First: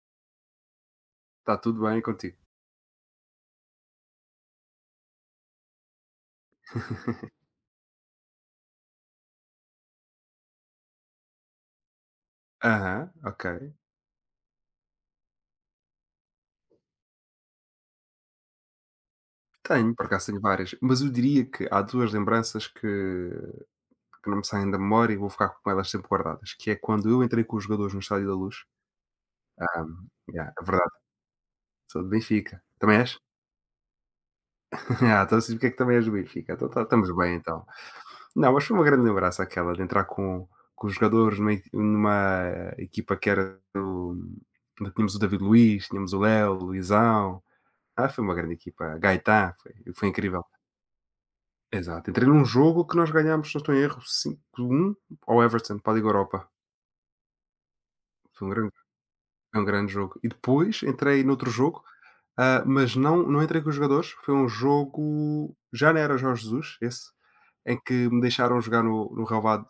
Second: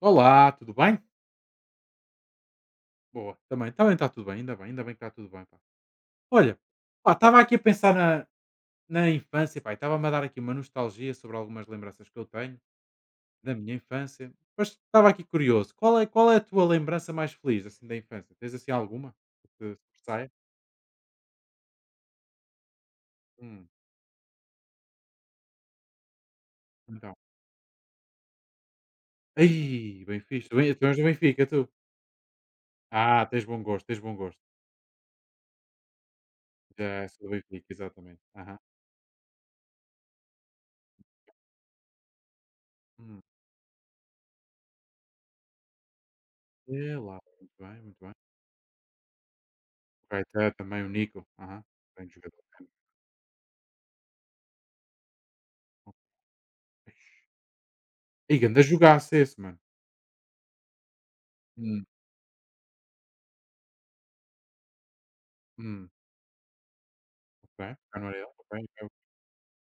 Olá, tudo bem? Está tudo bem contigo? Boa, também está tudo bem, ainda bem, ainda bem que está tudo bem, pá. Olha, pá, estava aqui a pensar na infância, pá, e estava-me a dar aqui uma nostalgia sobre algumas lembranças que eu tenho Aham, ok. da minha infância. Mas estava aqui curioso, qual é a tua lembrança mais feliz, assim, da infância? Tens, assim, alguma que te Tenho, por acaso sobressaia? tenho várias, mas eu diria que há 2 lembranças que Hum, que não me saem da memória e vou ficar com elas sempre guardadas, que é quando então. eu entrei com os jogadores no Estádio da Luz. ah, Ai, bem fixe, yeah, tu, é tu verdade, és do Benfica, tu? sou do Benfica. Também és? Ah, tens bom gosto, tens bom gosto. Ah, então sei porque é que também és do Benfica, então tá, Já estamos sou do bem então. Benfica, exatamente. Não, Aham. mas foi uma grande lembrança aquela de entrar com os jogadores numa equi numa equipa Hum. que era do tínhamos o David Luiz, tínhamos o Léo, o Sei lá, Luizão. muito bem, muito bem. Foi uma grande equipa, Gaetan, foi O incrível. Caetano também, o Nico, aham. Exato, Grande entrei num jogador. jogo que nós ganhámos, se não estou em erro, 5-1 ao Everton, para a Liga Europa. Ei, Foi um ganda grande jogaço esse, mano. Foi um grande jogo. E depois entrei noutro jogo, Hum. Mas não entrei com os jogadores, foi um jogo, Hum, já não era Jorge Jesus esse, ok. em que Já não era me ele, deixaram ok, jogar ok, no relvado,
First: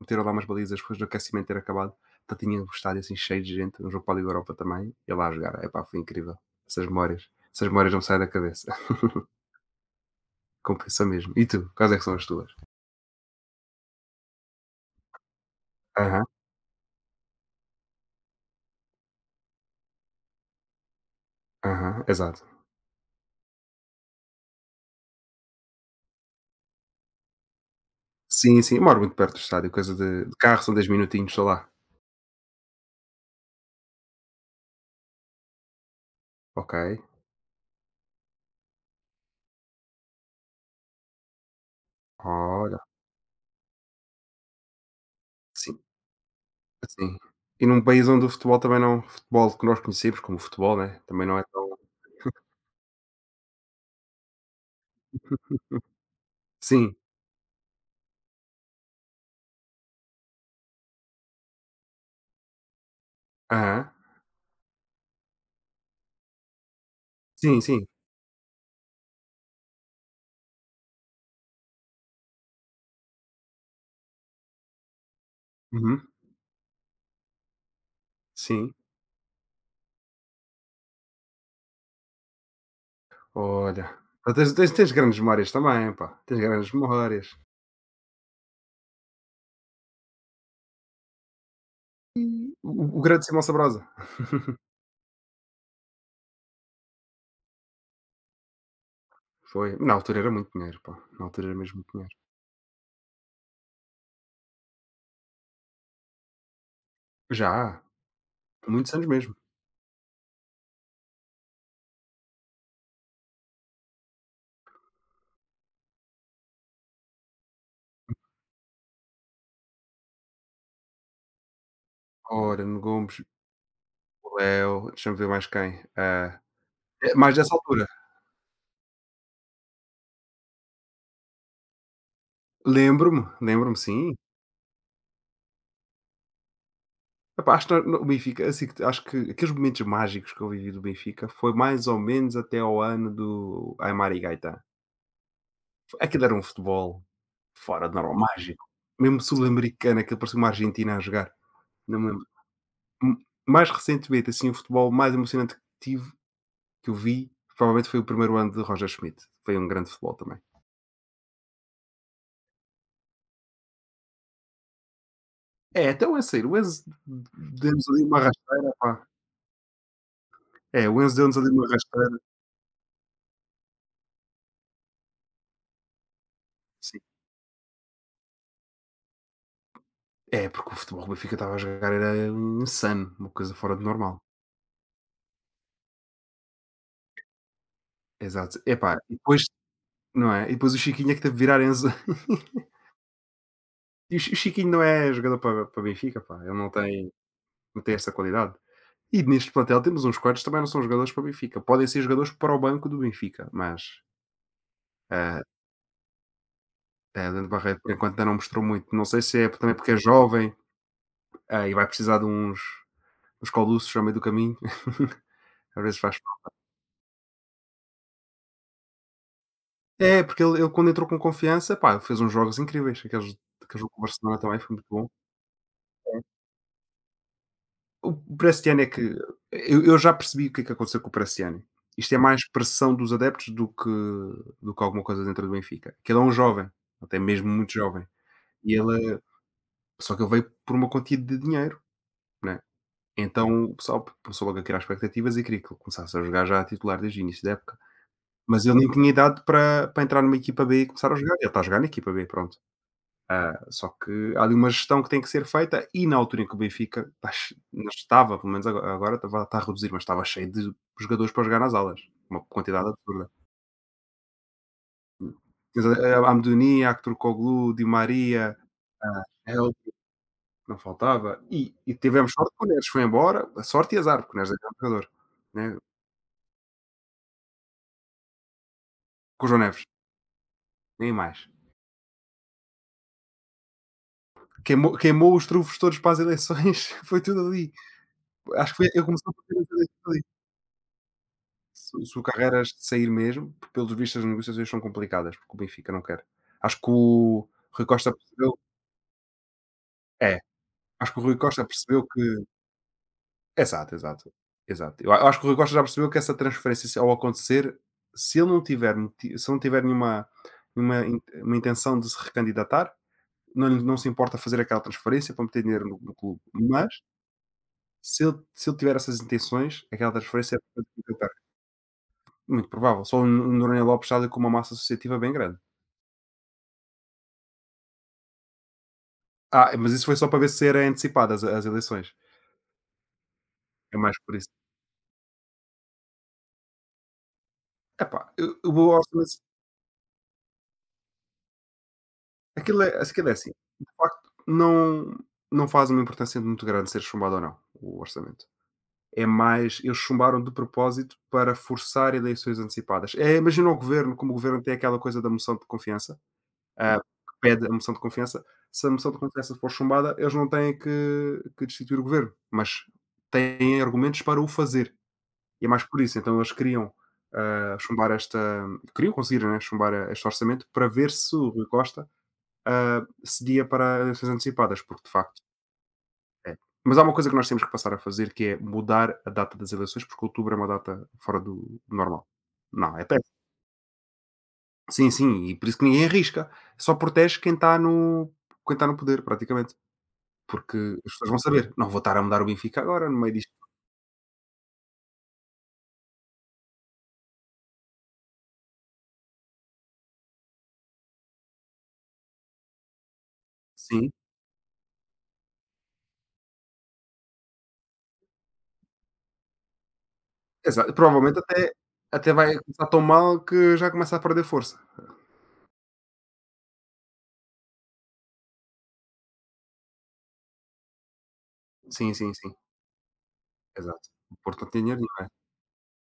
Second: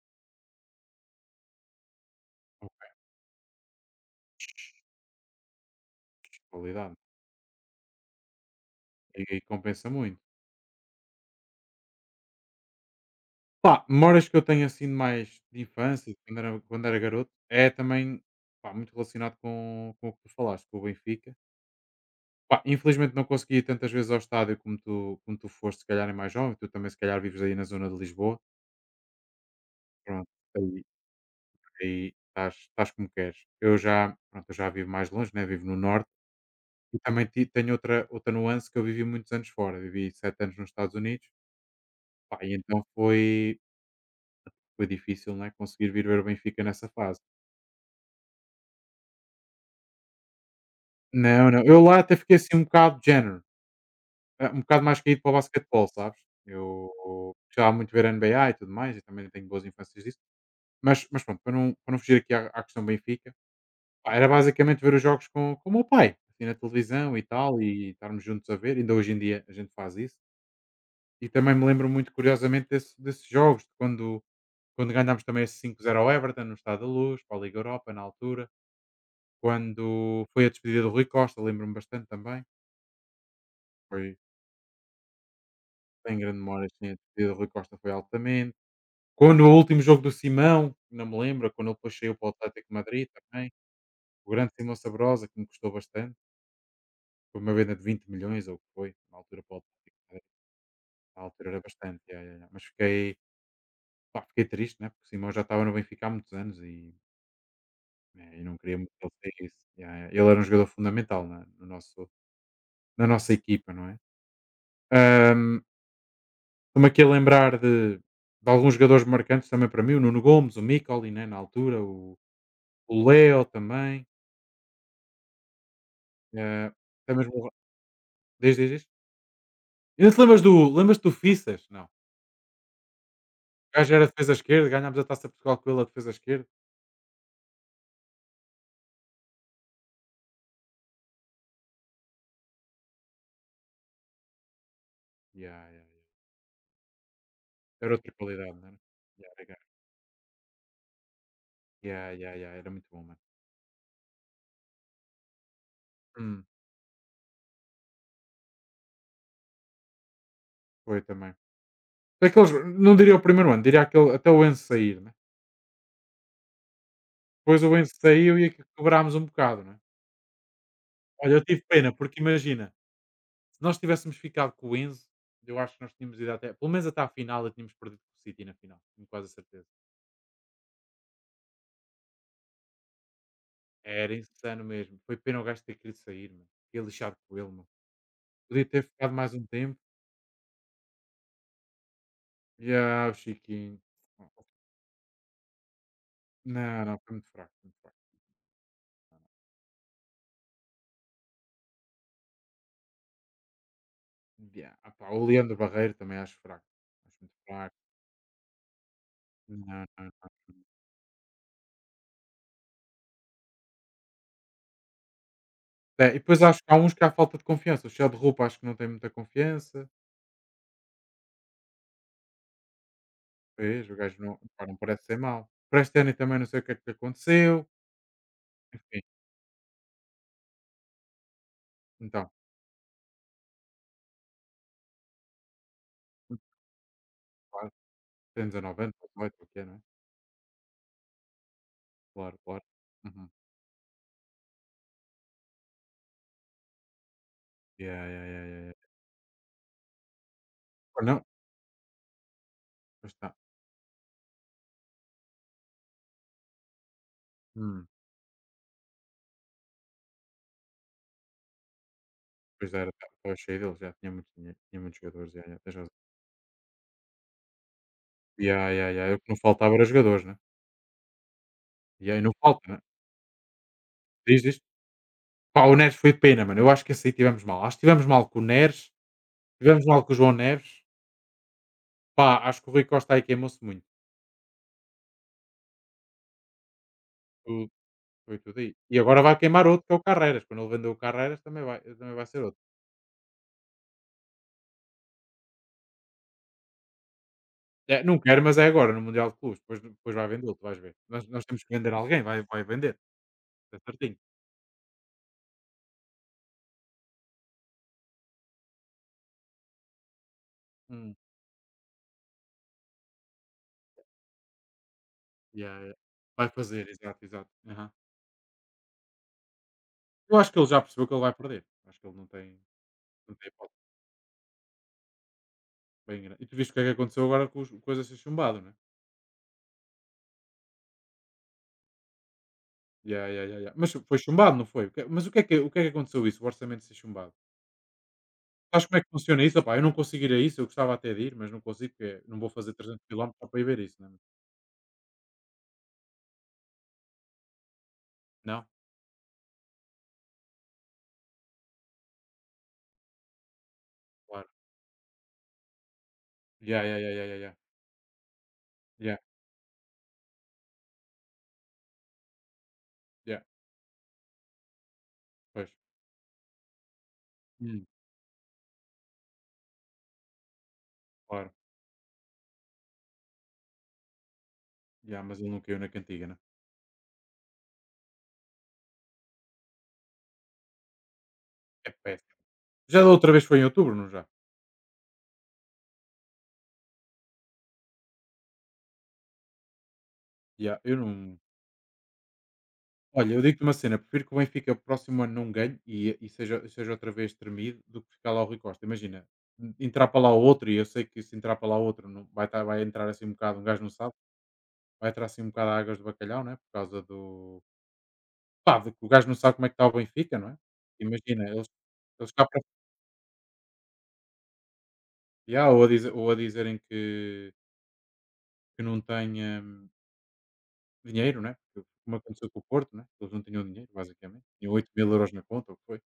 meteram lá umas balizas depois do aquecimento ter acabado, então tinha o ok, estádio, assim, cheio de gente, um jogo para a Liga Europa também. E eu lá a jogar, epá, foi incrível. Essas qualidade. memórias Essas memórias não me saem da cabeça. E aí compensa muito. Compensa mesmo. E tu, quais é que são as tuas? Pá, memórias que eu tenho assim de mais de infância, de Aham, quando era garoto, é também pá, muito relacionado com o que tu falaste, com o Benfica. aham, exato. Pá, infelizmente não consegui ir tantas vezes ao estádio como tu foste, se calhar é mais jovem, tu também se calhar vives aí na zona de Lisboa. Sim, sim, eu moro muito perto do estádio, coisa de Pronto, carro são aí, 10 minutinhos, sei lá. aí estás, estás como queres. Eu já, pronto, eu já vivo mais longe, né? Vivo no norte. Ok, E também ti tenho outra nuance que eu vivi muitos anos fora, vivi 7 anos nos Estados Unidos, pá, e olha, então foi difícil, não é, sim, conseguir vir ver o Benfica nessa sim. fase. E num país onde o futebol também não, futebol que nós conhecemos como futebol, né, também não é Não, não, tão eu lá até fiquei assim um bocado de género, um bocado mais caído para o basquetebol, sabes. Eu sim, gostava muito de ver NBA e tudo mais, e também tenho boas infâncias disso, mas pronto, para não fugir aqui à questão Benfica, aham, pá, era basicamente ver os jogos com o meu pai, assim, na televisão e sim, tal, sim, e estarmos juntos a ver, ainda hoje em dia a gente faz isso. E também me lembro muito curiosamente desses jogos, quando ganhámos também esse 5-0 uhum, ao Everton, no Estado da Luz, para a Liga Europa, na altura. sim, Quando foi a despedida do Rui Costa, lembro-me bastante também. olha, Foi, tu tens tens grandes memórias também pá, tem grande tens memória, grandes sim, a memórias. despedida do Rui Costa foi altamente. Quando o último jogo do Simão, não me lembro, quando ele depois saiu para o Atlético de O Madrid grande Simão também. Sabrosa, O grande Simão Sabrosa, que me custou bastante. Foi uma venda de 20 milhões, ou o que foi, na altura para o foi, na Atlético de altura Madrid. era muito dinheiro pá, Na na altura altura era era mesmo muito bastante, dinheiro. ya, ya, ya. Mas fiquei, pá, fiquei triste, né? Porque o Simão já estava no Benfica há muitos anos e Já, é, e não queríamos muitos que anos ele mesmo. saísse. Yeah, yeah. Ele era um jogador fundamental no nosso, na nossa equipa, não é? Ahm, Estou-me aqui a lembrar de alguns jogadores marcantes também para mim, o Nuno Gomes, o Micoli, né, na altura, o, Ora, no Gomes, Leo também. o Leo, deixa-me ver mais quem, eh, até é mesmo mais dessa altura. diz, diz, diz. Ainda te lembras do Fissas? Não. Lembro-me, O lembro-me gajo era sim. defesa esquerda, ganhámos a taça de Portugal com ele a defesa esquerda. Epá, acho que no Benfica, assim, que acho que aqueles momentos mágicos que eu vivi do Benfica foi mais ou menos até ao ano do Aimar e Gaeta. Yeah, yeah, yeah. Aquilo era um futebol fora Era de normal, outra qualidade, mágico. não era? Mesmo Yeah, era gajo. sul-americano, aquilo parecia uma Argentina a jogar. Não me Yeah, lembro. yeah, yeah, era muito bom, mano. Mais recentemente, assim, o futebol mais emocionante que tive, Hum, que eu vi, provavelmente foi o primeiro ano de Roger Schmidt. Foi um grande futebol também. Foi também. Daqueles, não diria o primeiro ano, diria aquele, até o Enzo sair, né? É, até o Enzo sair. O Enzo Depois o deu-nos Enzo ali uma saiu e aqui rasteira, pá. quebrámos um bocado, não é? É, o Enzo Olha, deu-nos eu ali tive uma pena, rasteira. porque imagina, se nós tivéssemos ficado com o Enzo, eu acho que nós tínhamos ido até, pelo menos Sim. até à final e tínhamos perdido com o City na final, tenho quase a certeza. É, porque o futebol que o Benfica estava a jogar era insano, uma coisa fora de Era normal. insano mesmo. Foi pena o gajo ter querido sair, meu. Fiquei lixado com ele, meu. Exato. Podia ter Epá, ficado e mais um depois, tempo. não é? E depois o Chiquinho é que teve de virar Enzo. Yeah, o Chiquinho. E o Chi o Chiquinho não é jogador para Benfica, pá, ele não Não, não, tem, foi muito fraco, muito não tem fraco. essa qualidade. Não, E neste plantel temos uns quantos que também não são jogadores para o Benfica, podem ser jogadores para o banco do Benfica, mas, não. Yeah. Ah pá, o ah, Leandro Barreiro também acho fraco. Acho muito Leandro fraco. Barreto por enquanto ainda não mostrou muito, não sei se é Não, também não, porque é não. jovem, e vai precisar de uns coluços ao meio do caminho, às vezes É, e faz depois acho que há uns que há falta de confiança. O Chá de roupa acho que não tem muita confiança. é, porque ele quando entrou com confiança, pá, fez uns jogos incríveis, aqueles, aquele Pois, jogo o com o gajo não, Barcelona também pá, foi não muito parece bom. ser mau. Para este ano eu também não sei o que é que lhe aconteceu. O Prestiani é que Enfim, eu já percebi o que é que aconteceu com o Prestiani. Isto é então, mais pressão dos adeptos do que alguma coisa dentro do Benfica, que ele é um jovem, até mesmo muito claro, jovem, tem e 19 anos, ele 18, o que é, não é? só que ele veio por uma quantia de dinheiro, Claro, né, claro. Uhum. então o pessoal começou logo a criar expectativas e queria que ele começasse a jogar já a titular desde o início da época, Yeah, yeah, yeah, yeah, mas yeah. ele nem tinha idade para entrar numa equipa B e Pá, começar a não, jogar, ele está a jogar na equipa B, pronto. pois está. Ah, só que há ali uma gestão que tem que ser feita e na altura em que o Benfica Hum. ainda estava, pelo menos agora estava, está a reduzir, mas estava cheio de jogadores para jogar nas alas, uma Pois quantidade era, absurda. estava cheio dele, já tinha muito dinheiro, tinha muitos jogadores. Yeah, yeah, tens Tens razão. Amdouni, Aktürkoğlu, Di Maria, Yeah, yeah, yeah. O que não faltava era Helder, jogadores, né? não faltava. E E aí tivemos não sorte que o falta, né? Neres foi embora, a sorte e azar, porque o Diz Neres é isto. grande jogador, né? Pá, o Neres foi de pena, mano. Eu acho que esse aí tivemos mal. Acho que tivemos mal com o Neres, Com o João Neves, tivemos mal com o João Neves. nem mais. Pá, acho que o Rui Costa aí queimou-se muito. Queimou, queimou os trufos todos para as eleições, foi tudo ali. Foi tudo aí. Acho que foi, E ele agora começou a vai queimar outro que é o fazer, Carreras. Quando ele vendeu o Carreras também vai, se também se o vai ser outro. Carreras sair mesmo, porque pelos vistos as negociações são complicadas, porque o Benfica não quer. Acho que o Rui É, Costa não quero, percebeu mas é agora, no Mundial de Clubes. Depois vai é, vender outro, vais ver. acho que Nós, o Rui nós temos Costa que vender percebeu que alguém, vai vender. É exato, certinho. exato, exato. Eu a acho que o Rui Costa já percebeu que essa transferência se ao acontecer, se ele não tiver moti se não tiver nenhuma Hum. in uma intenção de se recandidatar, não se importa fazer aquela transferência para meter Yeah, dinheiro yeah. no clube, Vai fazer, mas exato, exato. Aham. Se ele tiver essas intenções, aquela Eu acho transferência é que para ele já fazer com percebeu que que ele ele vai perca. perder. Acho que ele não tem, Muito provável. Só o não N o tem hipótese. Noronha Lopes está ali com uma massa associativa bem grande. Bem grande. E tu viste o que é que aconteceu agora com o coisa ser chumbado, né? Ah, mas isso foi só para ver se era antecipadas as eleições. Yeah, yeah, yeah, yeah. Mas É mais foi por isso. chumbado, não foi? Mas o que é que aconteceu isso? O orçamento ser chumbado? Epá, eu Sabes vou como ao é que silêncio, funciona isso? Opá, eu não consigo isso, eu gostava até de ir, mas não consigo porque não vou fazer 300 aquilo é quilómetros só assim, para ir ver de isso, né? facto não faz uma importância muito grande ser chumbado ou não, o orçamento. Não? É mais eles chumbaram de propósito para forçar eleições antecipadas. É, imagina o governo, como o Claro. governo tem aquela coisa da moção de confiança, Ya, ya, ya, ya, que ya, ya. pede a moção de confiança, se a moção de Ya, confiança for chumbada, eles não têm que destituir o governo, mas ya, têm argumentos para o fazer. E é pois. mais por isso, então eles queriam, Hum, chumbar esta queriam conseguir, né, chumbar a este orçamento para ver se o claro. Rui Costa, cedia para eleições antecipadas, porque de Ya, mas facto ele não caiu na cantiga, né? é. Mas há uma coisa que nós temos que passar a fazer, que é mudar a data das eleições, porque outubro é uma data fora É do normal. péssimo. Não, Já é da outra péssimo. vez foi em outubro, não já? Sim, sim, e por isso que ninguém arrisca. Só protege quem está no poder, praticamente, porque Ya, eu as pessoas vão não. saber: "Não vou estar a mudar o Benfica agora, no Olha, meio eu disto". digo-te uma cena, prefiro que o Benfica o próximo ano não ganhe e seja outra vez tremido do que ficar lá o Rui Costa. Imagina, entrar para lá o outro, e eu sei que se entrar para lá o outro não, vai entrar assim um bocado, um gajo não Sim, sabe, vai entrar assim um bocado a águas de bacalhau, né? Por causa do, pá, de que o gajo não sabe como é que está o Benfica, não é? exato. Provavelmente Imagina, eles até eles cá vai para começar tão mal que já começa a perder força. Ou a dizerem que não têm, hum, dinheiro, né, porque Sim, como sim, aconteceu sim, com o Porto, né, eles não tinham dinheiro exato. O basicamente, Porto não tinham tem oito dinheiro mil nenhum, né. euros na conta ou o que foi,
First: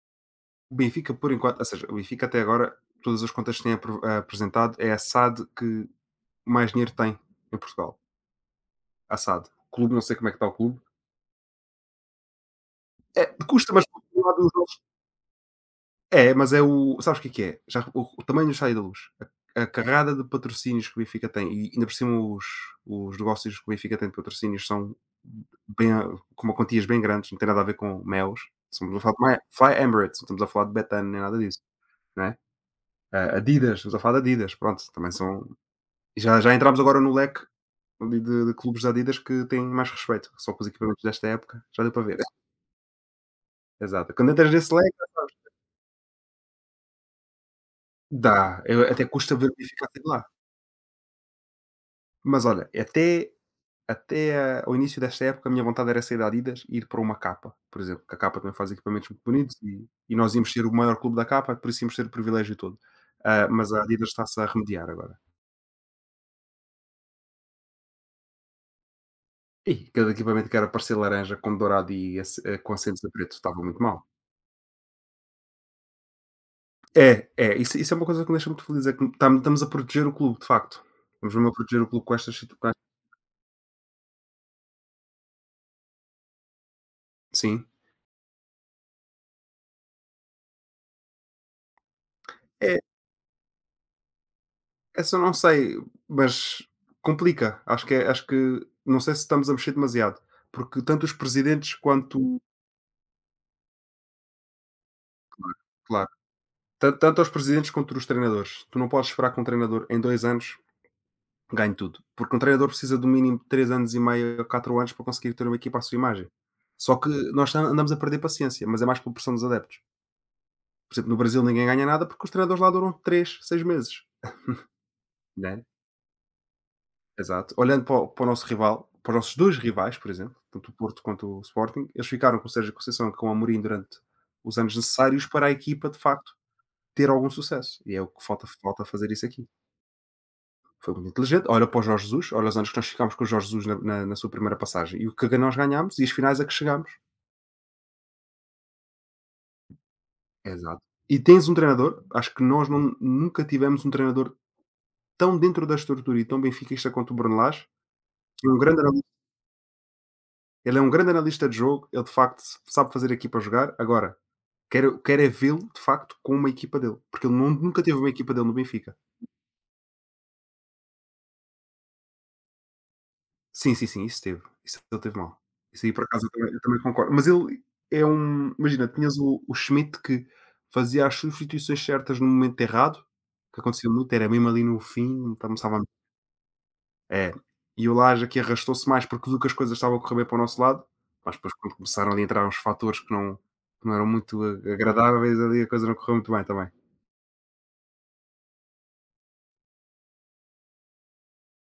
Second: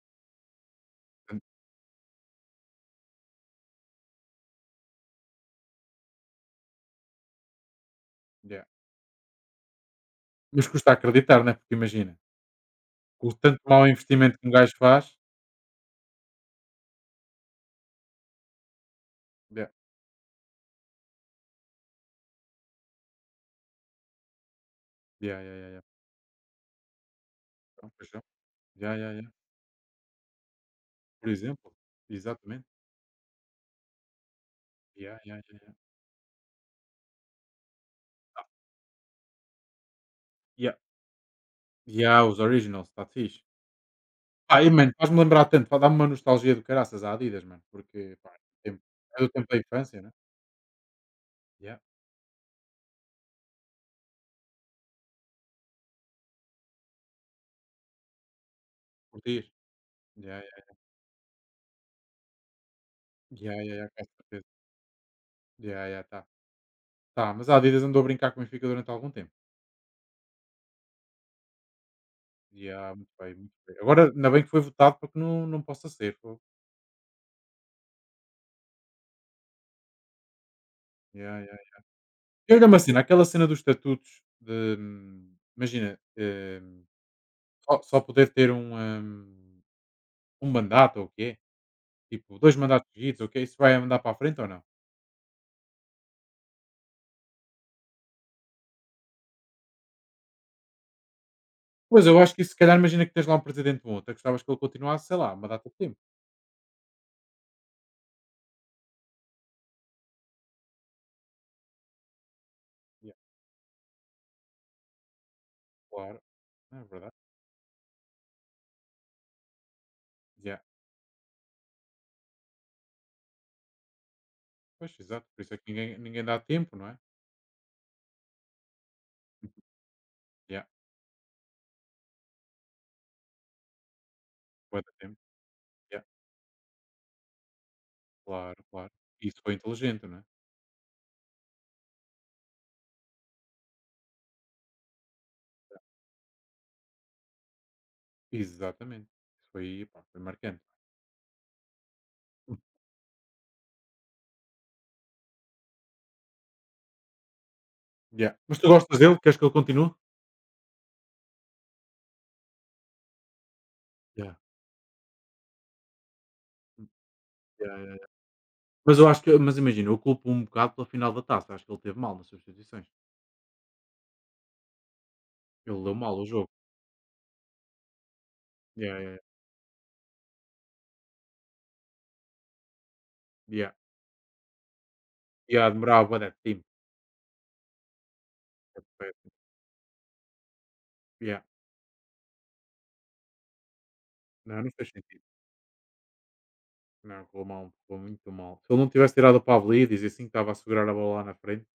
O Benfica, por portanto, enquanto ou seja, o Benfica até agora, todas as contas que tem apresentado, é a SAD que mais dinheiro tem em Portugal, yeah. a SAD. O clube, não sei como é que está o Mas clube. custa acreditar, né, porque imagina, É, com o tanto custa, mas mau por outro lado, investimento que os um gajo faz é, mas é o, sabes o que é que é? Já o tamanho do estádio da Luz, a yeah, carrada de patrocínios que o Benfica tem e ainda por cima os negócios que o Benfica tem de patrocínios são yeah, yeah, yeah, yeah. bem a com uma quantias bem grandes, não tem nada a ver Então, com pois não. melos. Estamos Yeah, a yeah, falar yeah. de Fly Emirates, não estamos a falar de Betano nem Por nada disso, exemplo, né. exatamente. Ah, Adidas, estamos a falar de Adidas, pronto, também Yeah, yeah, são. yeah, yeah. E já, já entramos agora no leque Ah, de clubes da Adidas que têm mais respeito, só com os yeah, equipamentos desta época, já deu para ver. yeah, os originals, está fixe. Exato. Quando entras Pá, e nesse mano, leque, faz-me lembrar tanto, pá, dá-me uma nostalgia do caraças à Adidas, mano, porque, pá, dá. é do Eu, tempo até é do custa tempo ver da a eficácia infância, de né? lá. Yeah, Mas olha, até, até ao início desta época, a minha vontade era sair da Adidas e ir para uma capa, por exemplo, que a capa também faz equipamentos muito curtias. bonitos e nós Yeah, íamos ser o yeah. maior clube da capa, por isso íamos ter o privilégio todo. Ah, Yeah, mas yeah, a yeah, com Adidas está-se a certeza. remediar agora. Yeah, yeah, tá. Tá, mas a Adidas andou a brincar com o Benfica durante algum tempo. Ih, cada equipamento que era para ser laranja com dourado e com Yeah, acentos a muito preto bem, muito estava bem. muito mal. Agora, ainda bem que foi votado para que não possa ser, fogo. É, é, isso é uma coisa que me deixa muito feliz, é que estamos a proteger o clube, de facto. Vamos Yeah, yeah. mesmo a proteger Yeah. o clube com estas E olha situações. uma cena, aquela cena dos estatutos de, imagina, Sim. só poder ter um mandato ou o quê? Tipo, 2 É, mandatos seguidos, ou o que é, isso vai mandar para a frente ou não? essa eu não sei, mas complica. Acho que, acho que não sei se estamos a mexer demasiado, porque tanto os presidentes Pois, eu acho quanto. que isso se calhar imagina que tens lá um presidente bom, até gostavas que ele continuasse, sei lá, uma Claro, data de tempo. claro. Tanto aos presidentes quanto os treinadores. Tu não podes esperar que um treinador em 2 anos ganhe tudo. Porque um treinador precisa do Yeah, mínimo de 3 anos e meio a 4 anos para conseguir ter uma equipa à sua claro. imagem. Não é Só que verdade. nós andamos a perder paciência, mas é mais por pressão dos adeptos. Yeah. Por exemplo, no Brasil ninguém ganha nada porque os treinadores lá duram 3 6 meses. Pois, exato. Por isso é Né? que ninguém dá tempo, não é? Exato. Olhando para para o nosso rival, para os nossos dois rivais, por exemplo, Yeah. tanto o Porto quanto o Sporting, eles ficaram com o Sérgio Conceição e com o Amorim durante os anos Bué da tempo. necessários para a equipa, de Yeah. facto, ter algum sucesso. E é o que falta, Claro, falta claro. fazer isso Isso aqui. foi inteligente, não é? Foi muito inteligente. Olha para o Jorge Jesus, olha os anos que nós ficámos com o Jorge Jesus na sua primeira passagem e o que nós ganhámos e as finais a que chegámos. Exatamente. Isso foi, pá, foi marcante. Exato. E tens um treinador, acho que Hum. nós não- nunca tivemos um treinador tão dentro da estrutura e tão benfiquista quanto o Bruno Lage. Yeah. é um Mas tu grande gostas analista- dele? Queres que ele continue? Ele é um grande analista de jogo, ele de facto sabe fazer a equipa jogar. Agora, Yeah. Quero é vê-lo de facto com uma equipa Hum, dele, porque ele yeah, nunca yeah, teve yeah. uma equipa dele no Benfica. Mas eu acho que mas imagina, eu culpo um bocado pela final da taça, acho que ele teve mal nas substituições. Sim, sim, sim, isso teve. Isso ele teve mal. Ele Isso aí leu por mal o acaso jogo. Eu também concordo. Mas ele é um imagina, Yeah, yeah, tinhas yeah. o Schmidt que fazia as substituições certas no momento errado, que Yeah. acontecia muito, era mesmo ali no fim, Yeah, começava a. demorava bué da tempo. É. E o Laje que É arrastou-se mais porque péssimo. viu que as coisas estavam a correr bem para o nosso lado, mas Yeah. depois quando começaram ali a entrar uns fatores que não eram muito a Não, não fez sentido. agradáveis, ali a coisa não correu muito bem também. Não, correu mal, correu muito mal. Se ele não tivesse tirado o Pavlidis e assim que estava a segurar a bola lá na frente,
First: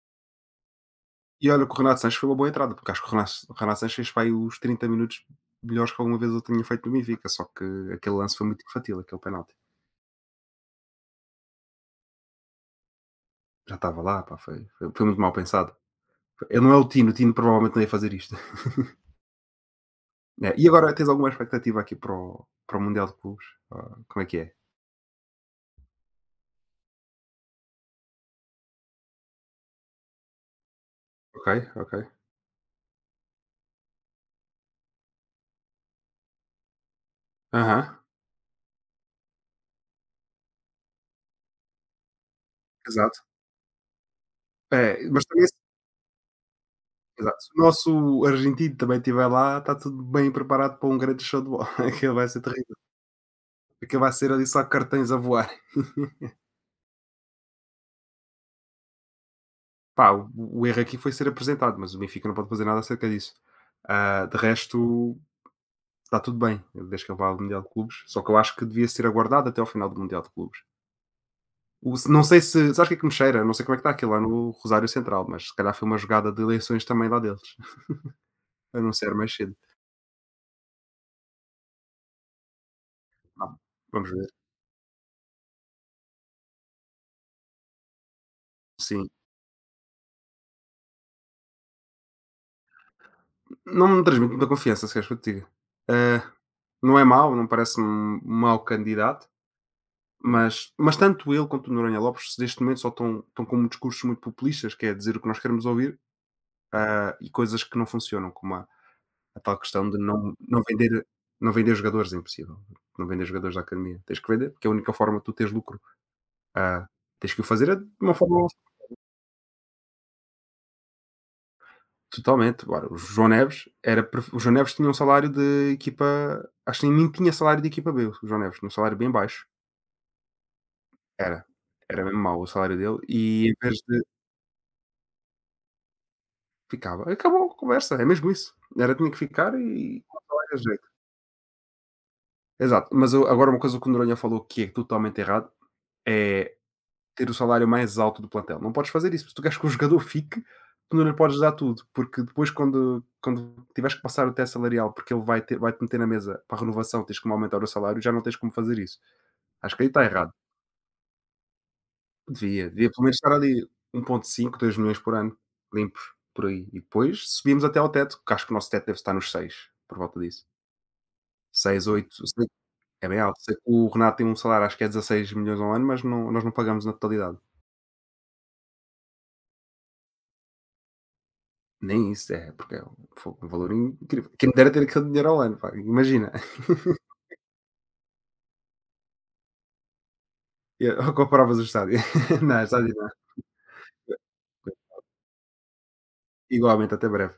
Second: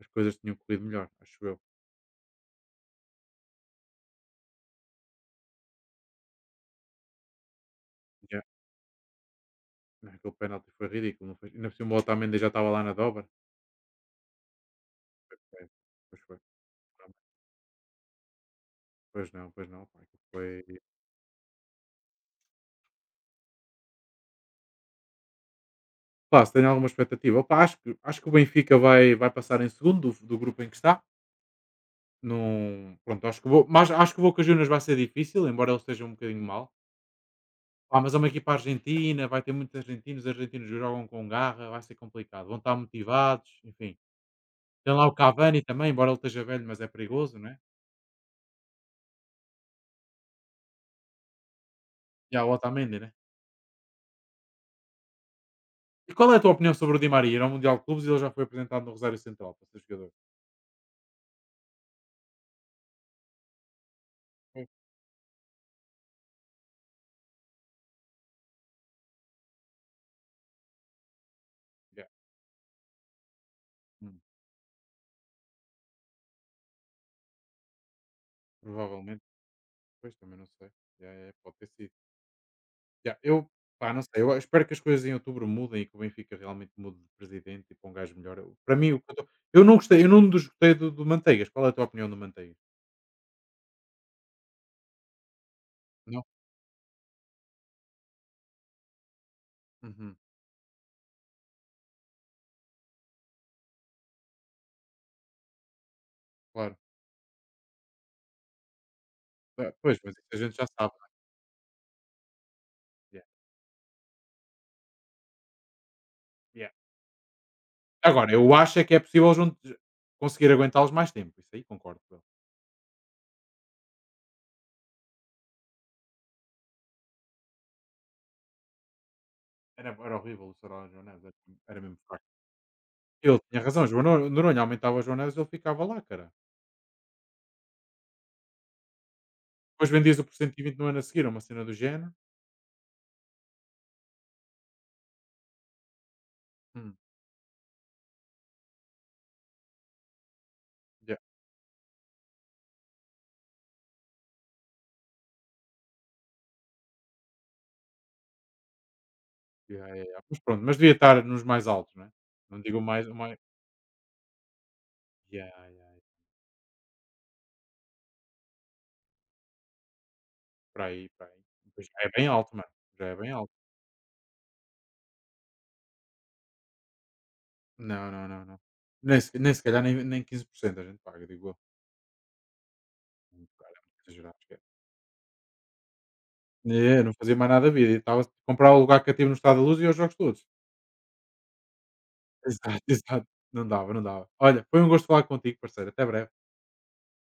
as coisas tinham corrido melhor, acho E eu. olha que o Renato Sanches foi uma boa entrada, porque acho que o Renato Sanches fez para aí os 30 minutos melhores que alguma vez eu tinha feito no Benfica, só que aquele lance Yeah. foi muito infantil, aquele penalti. Não, aquele penalti foi ridículo, não foi? Ainda por cima o Otamendi já estava lá na dobra. Já estava lá, pá, foi muito mal É, pensado. pois foi. Ele não é o Tino provavelmente não ia fazer isto. Pois não, pois não. Pá, aquilo É, foi. e agora tens alguma expectativa aqui para para o Mundial de Clubes? Ah, como é que é? Pá, se tenho alguma expectativa. Opa, acho que o Benfica vai passar em segundo do grupo em que está. Ok, ok. Não, pronto, mas acho que o Boca Juniors vai ser difícil, embora ele esteja um bocadinho mal. Aham, Pá, mas é uma equipa argentina, vai ter muitos argentinos, os argentinos jogam com garra, vai ser complicado, vão estar exato. motivados, enfim. Tem lá É, o mas também se- Cavani também, embora ele esteja velho, mas é exato. perigoso, Se né? o nosso argentino também estiver lá, está tudo bem preparado para um grande show de bola. Aquilo vai E ser há o terrível. Otamendi, né? Aquilo vai ser ali só cartões a voar. E qual é a tua opinião sobre o Di Maria? Ir ao Mundial de Clubes e ele já foi apresentado no Rosário Central para ser jogador. Pá, o erro aqui foi ser apresentado, mas o Benfica não pode fazer nada acerca disso. Ah, de Pois. resto, está tudo bem, desde que ele vá ao Mundial de Clubes. Só que eu acho que devia ser aguardado até ao final do Mundial de Clubes. Yeah. Não sei se. Sabes o que é que me cheira? Não sei como é que está aquilo lá Hum, no Rosário Central, mas se calhar foi uma jogada de eleições também lá deles, a não ser Provavelmente, mais cedo. pois também não sei. Yeah, yeah, pode ter sido. Yeah, eu, Ah, pá, não vamos sei. ver. Eu espero que as coisas em outubro mudem e que o Benfica realmente mude de presidente e para um gajo melhor. Para mim, o Sim. que eu, tô- eu não gostei, eu não desgostei do Manteigas. Qual é a tua opinião do Manteigas? Não me transmite muita confiança, se queres que eu te diga. Não? Ah, não é mau, não parece um mau candidato, Uhum, mas tanto ele quanto o Noronha Lopes, neste momento, só estão com discursos muito populistas, que é dizer o que nós queremos ouvir, claro. ah, e coisas que não funcionam, como a tal Ah, questão de pois, mas isso a gente não já sabe, vender. não é? Não vender jogadores é impossível, não Yeah, vender jogadores da academia. Tens que vender, porque é a única forma de tu teres lucro. yeah. Ah, tens que o fazer é de uma Agora, eu forma acho é que é possível jun conseguir aguentá-los mais tempo, isso aí concordo com ele. totalmente. Ora, o João Neves tinha um salário de equipa, acho que nem tinha salário de equipa B, o João Neves, tinha um salário bem baixo. Era horrível o Sarau e João Neves, Era, era mesmo era mesmo fraco. mau o salário dele. Ele E em tinha vez razão, de João Nor Noronha aumentava o João Neves, ele ficava lá, cara. Ficava. Acabou a conversa, é mesmo isso. Era, tinha que ficar Depois e vendias-o por cento era e vinte no jeito. ano a seguir, uma cena do género. Exato, mas eu agora uma coisa que o Noronha falou que é totalmente errado, é Hum. ter o salário mais alto do plantel. Não podes fazer isso, se tu queres que o jogador fique, tu não lhe Yeah, podes dar tudo, porque depois quando tiveres que passar o teto salarial, porque ele vai ter, vai-te meter na mesa para a renovação, tens que aumentar o salário, já não tens como fazer isso. Acho que yeah, aí está yeah, yeah. errado. Mas pronto, mas devia estar nos mais altos, não é? Não Devia, digo devia pelo mais o menos estar mai ali 1,5 2 milhões por ano, yeah, yeah, yeah, limpos, por aí. E depois subimos até ao teto, que acho que o nosso teto deve estar nos seis, por volta disso. por aí, por aí. Pois Seis, já é oito, bem alto, mano, já é é bem bem alto. alto. Sei que o Renato tem um salário, acho que é 16 milhões ao ano, mas nós não pagamos na totalidade. Não, não, não, não. Nem se calhar nem 15% a gente paga, digo eu. Nem isso, é, porque é um fogo, um Muito valor caro, é muito incrível. exagerado. Quem me dera ter aquele dinheiro ao ano, pá, imagina. É, não fazia mais nada da vida. E estava a comprar o lugar que eu cativo no estado da Luz e ia aos jogos todos. Eu compravas o estádio. Exato, Não, estádio não. exato. Não dava, não dava. Olha, foi um gosto falar contigo, parceiro. Até breve. Igualmente, até breve.